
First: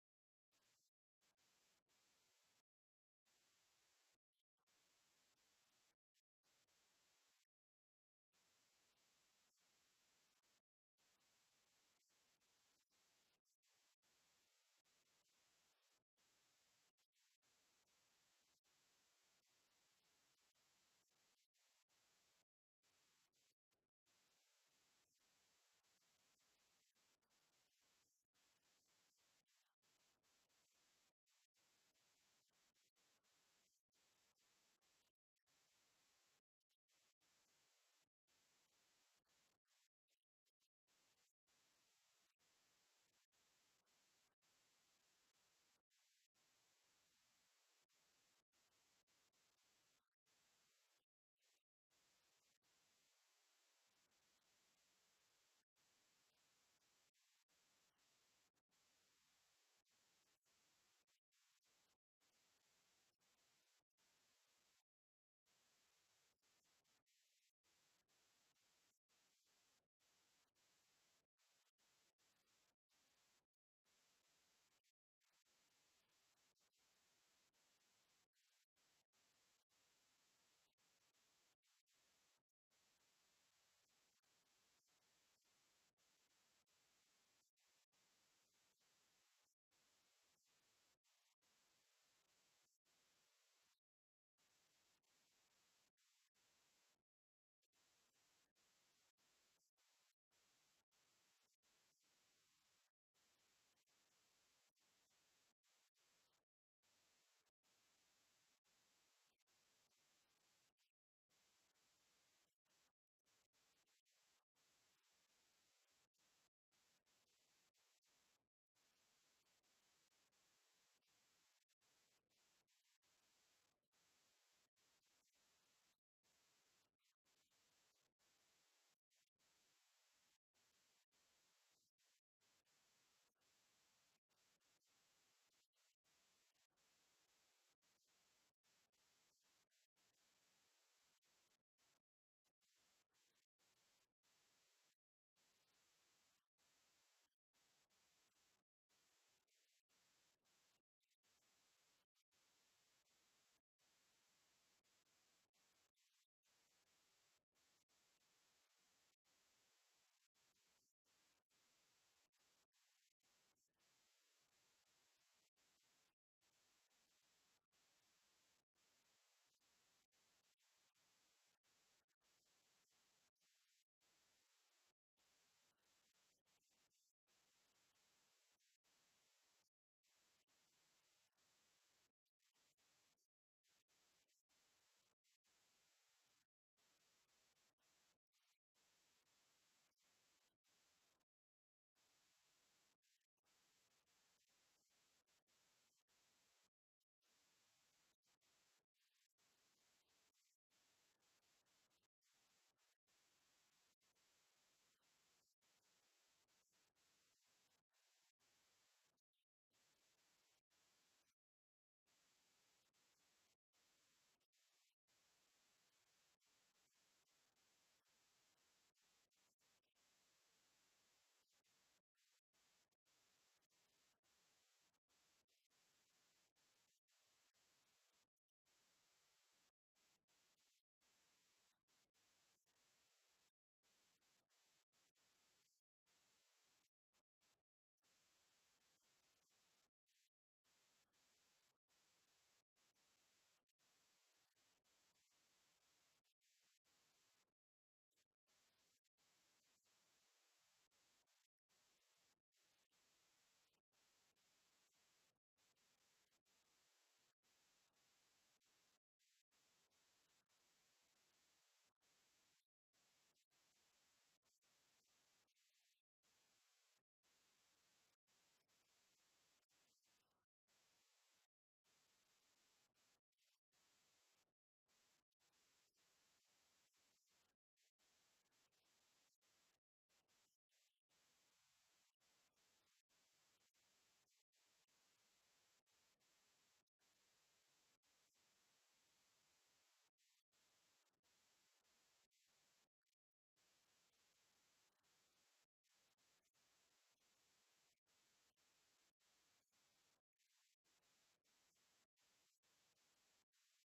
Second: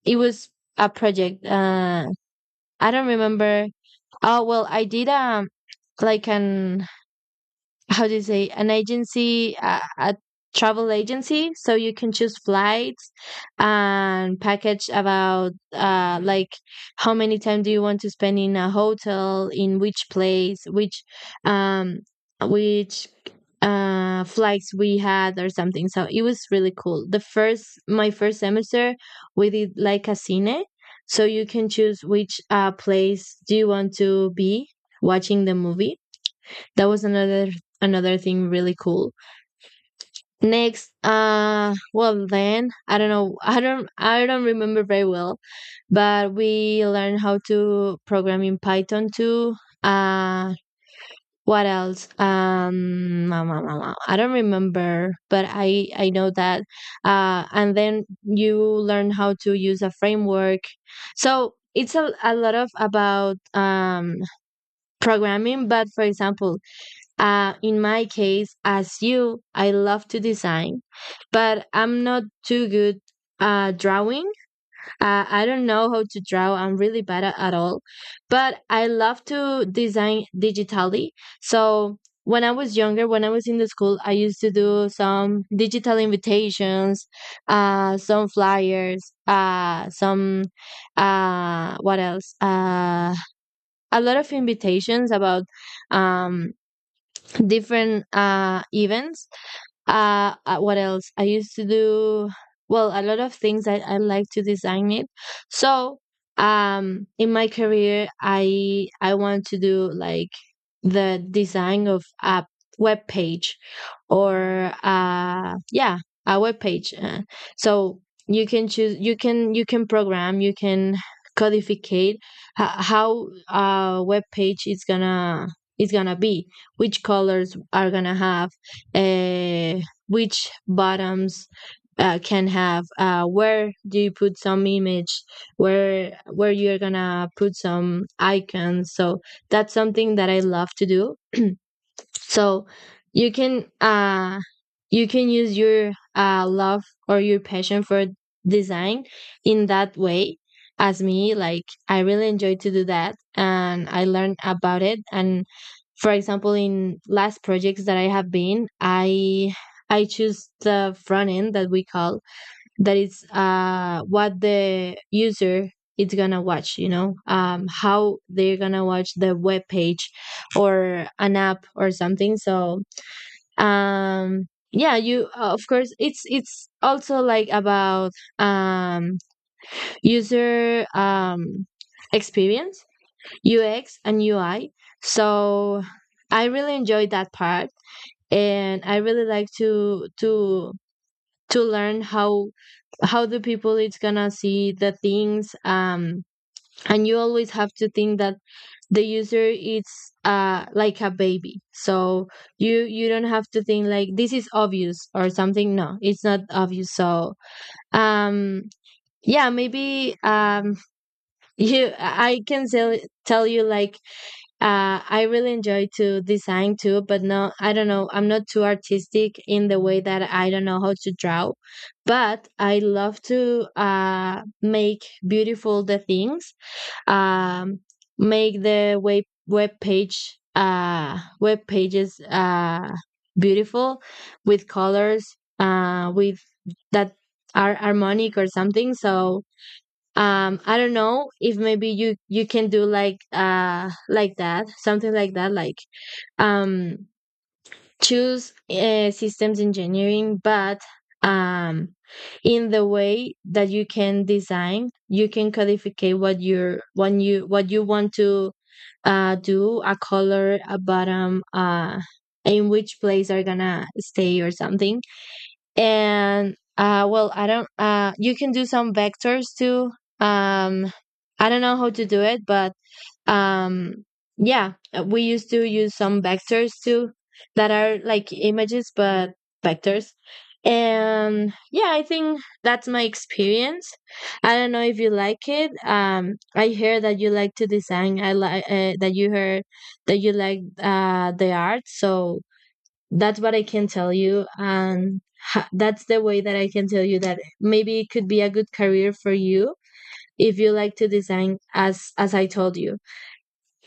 A: it was a project. I don't remember. Oh well, I did like an, how do you say, an agency, a travel agency, so you can choose flights and package about like how many time do you want to spend in a hotel, in which place, um which flights we had or something. So it was really cool the first semester. We did like a cine, so you can choose which place do you want to be watching the movie. That was another thing really cool. Next, well then, I don't know, I don't remember very well, but we learned how to program in python too. Uh what else ah, ah, ah, ah, I don't remember, but I know that. And then you learn how to use a framework. So it's a lot of about programming. But for example, in my case, as you, I love to design, but I'm not too good drawing. I don't know how to draw. I'm really bad at all, but I love to design digitally. So when I was younger, when I was in the school, I used to do some digital invitations, some flyers, some, what else? A lot of invitations about, um, different, events, what else? I used to do, well, a lot of things I like to design it. So, in my career, I want to do like the design of a web page, or uh, yeah, a web page. So you can choose, you can program, you can codificate how a web page is gonna be, which colors are gonna have, uh, which bottoms can have, where do you put some image, where you're gonna put some icons. So that's something that I love to do. So you can uh, you can use your uh, love or your passion for design in that way. As me, like, I really enjoy to do that, and I learned about it. And for example, in last projects that I have been, I choose the front end that we call, that is uh, what the user is gonna watch, you know, um, how they're gonna watch the web page or an app or something. So, um, yeah, you, of course, it's also like about, um, user, um, experience, UX and UI. So I really enjoyed that part, and I really like to learn how the people it's gonna see the things, um. And you always have to think that the user is, uh, like a baby. So you don't have to think like this is obvious or something, no, it's not obvious. So, um, yeah, maybe, um, you, I can tell you like, I really enjoy to design too, but no, I don't know. I'm not too artistic in the way that I don't know how to draw, but I love to make beautiful the things. Um, make the web page, uh, web pages, uh, beautiful, with colors, uh, with that are harmonic or something. So um, I don't know if maybe you can do like uh, like that, something like that, like um, choose systems engineering, but um, in the way that you can design, you can codificate what you're when you what you want to uh, do a color, a bottom, uh, in which place are gonna stay or something. And uh, well I don't, uh, you can do some vectors too, um, I don't know how to do it, but um, yeah we used to use some vectors too, that are like images, but vectors. And yeah, I think that's my experience. I don't know if you like it. Um, I hear that you like to design, I like that you heard that you like uh, the art. So that's what I can tell you. And that's the way that I can tell you that maybe it could be a good career for you, if you like to design, as I told you.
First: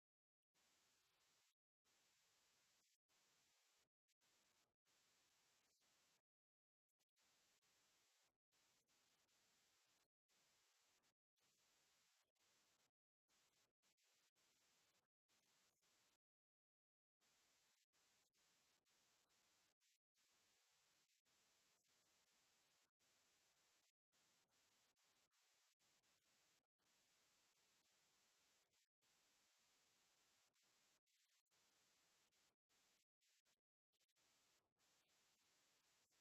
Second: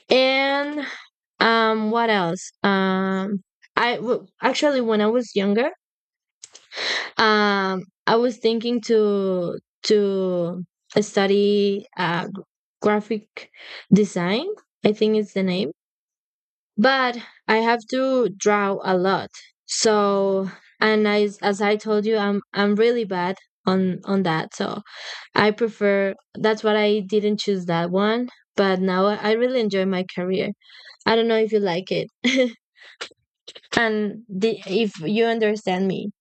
A: And um, what else? Um, actually, when I was younger, um, I was thinking to study uh, graphic design. I think it's the name. But I have to draw a lot. So, and I, as I told you, I'm really bad on that. So I prefer. That's what I didn't choose that one. But now I really enjoy my career. I don't know if you like it, and the, if you understand me.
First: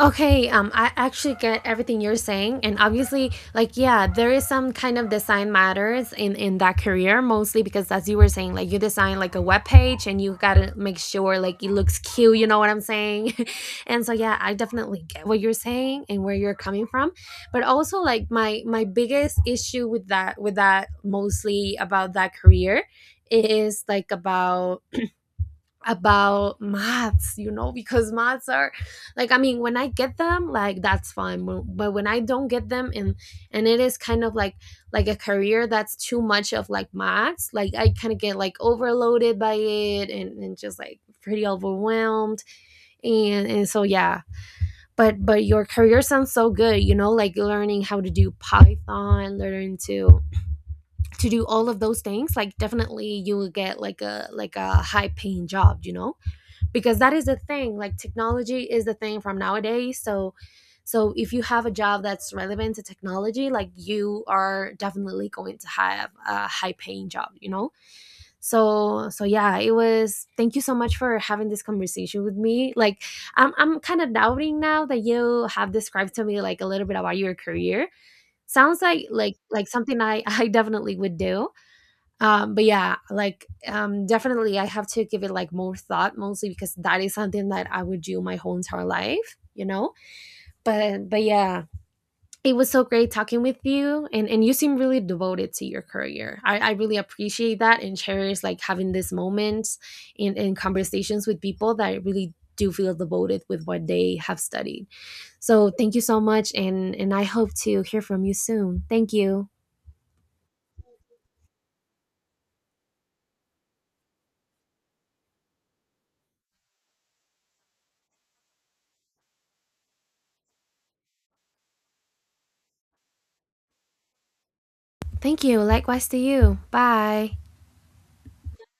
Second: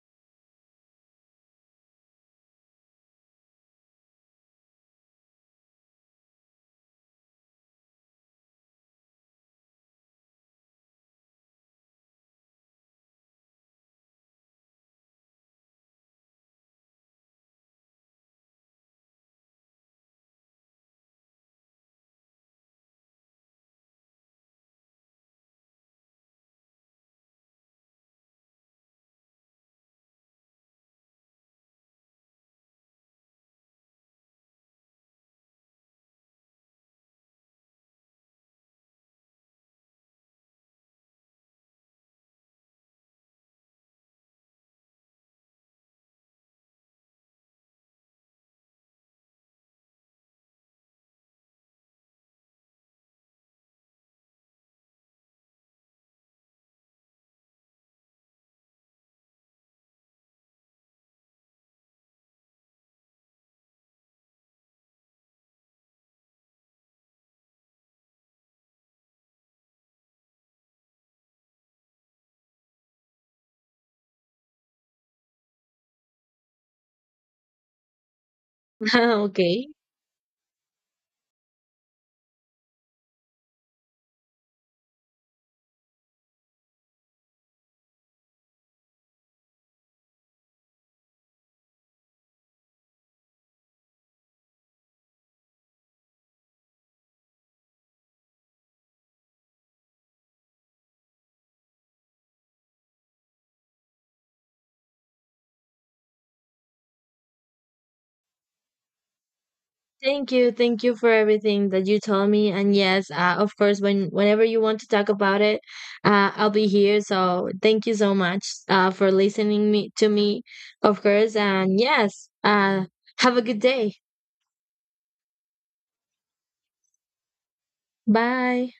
B: Okay, I actually get everything you're saying, and obviously, like, yeah, there is some kind of design matters in that career, mostly because as you were saying, like, you design like a web page, and you gotta make sure like it looks cute. You know what I'm saying? And so, yeah, I definitely get what you're saying and where you're coming from, but also like my biggest issue with that, with that, mostly about that career, is like about maths, you know, because maths are like, I mean, when I get them, like that's fine, but when I don't get them, and it is kind of like a career that's too much of like maths, like I kind of get like overloaded by it, and just like pretty overwhelmed, and so yeah, but your career sounds so good, you know, like learning how to do Python, learning to do all of those things, like definitely you will get like a high paying job, you know, because that is the thing, like technology is the thing from nowadays, so so if you have a job that's relevant to technology, like you are definitely going to have a high paying job, you know, so so yeah, it was, thank you so much for having this conversation with me, like I'm kind of doubting now that you have described to me like a little bit about your career, sounds like
A: Okay.
B: something I I definitely would do. But yeah, like definitely I have to give it like more thought, mostly because that is something that I would do my whole entire life, you know, but yeah, it was so great talking with you, and you seem really devoted to your career. I really appreciate that and cherish like having these moments and conversations with people that really do feel devoted with what they have studied. So thank you so much, and I hope to hear from you soon. Thank you.
A: Thank you. Thank you for everything that you told me. And yes, of course, when whenever you want to talk about it, I'll be here. So thank you so much for listening me to me, of course. And yes, have a good day.
B: Thank you likewise to you. Bye.
A: Bye.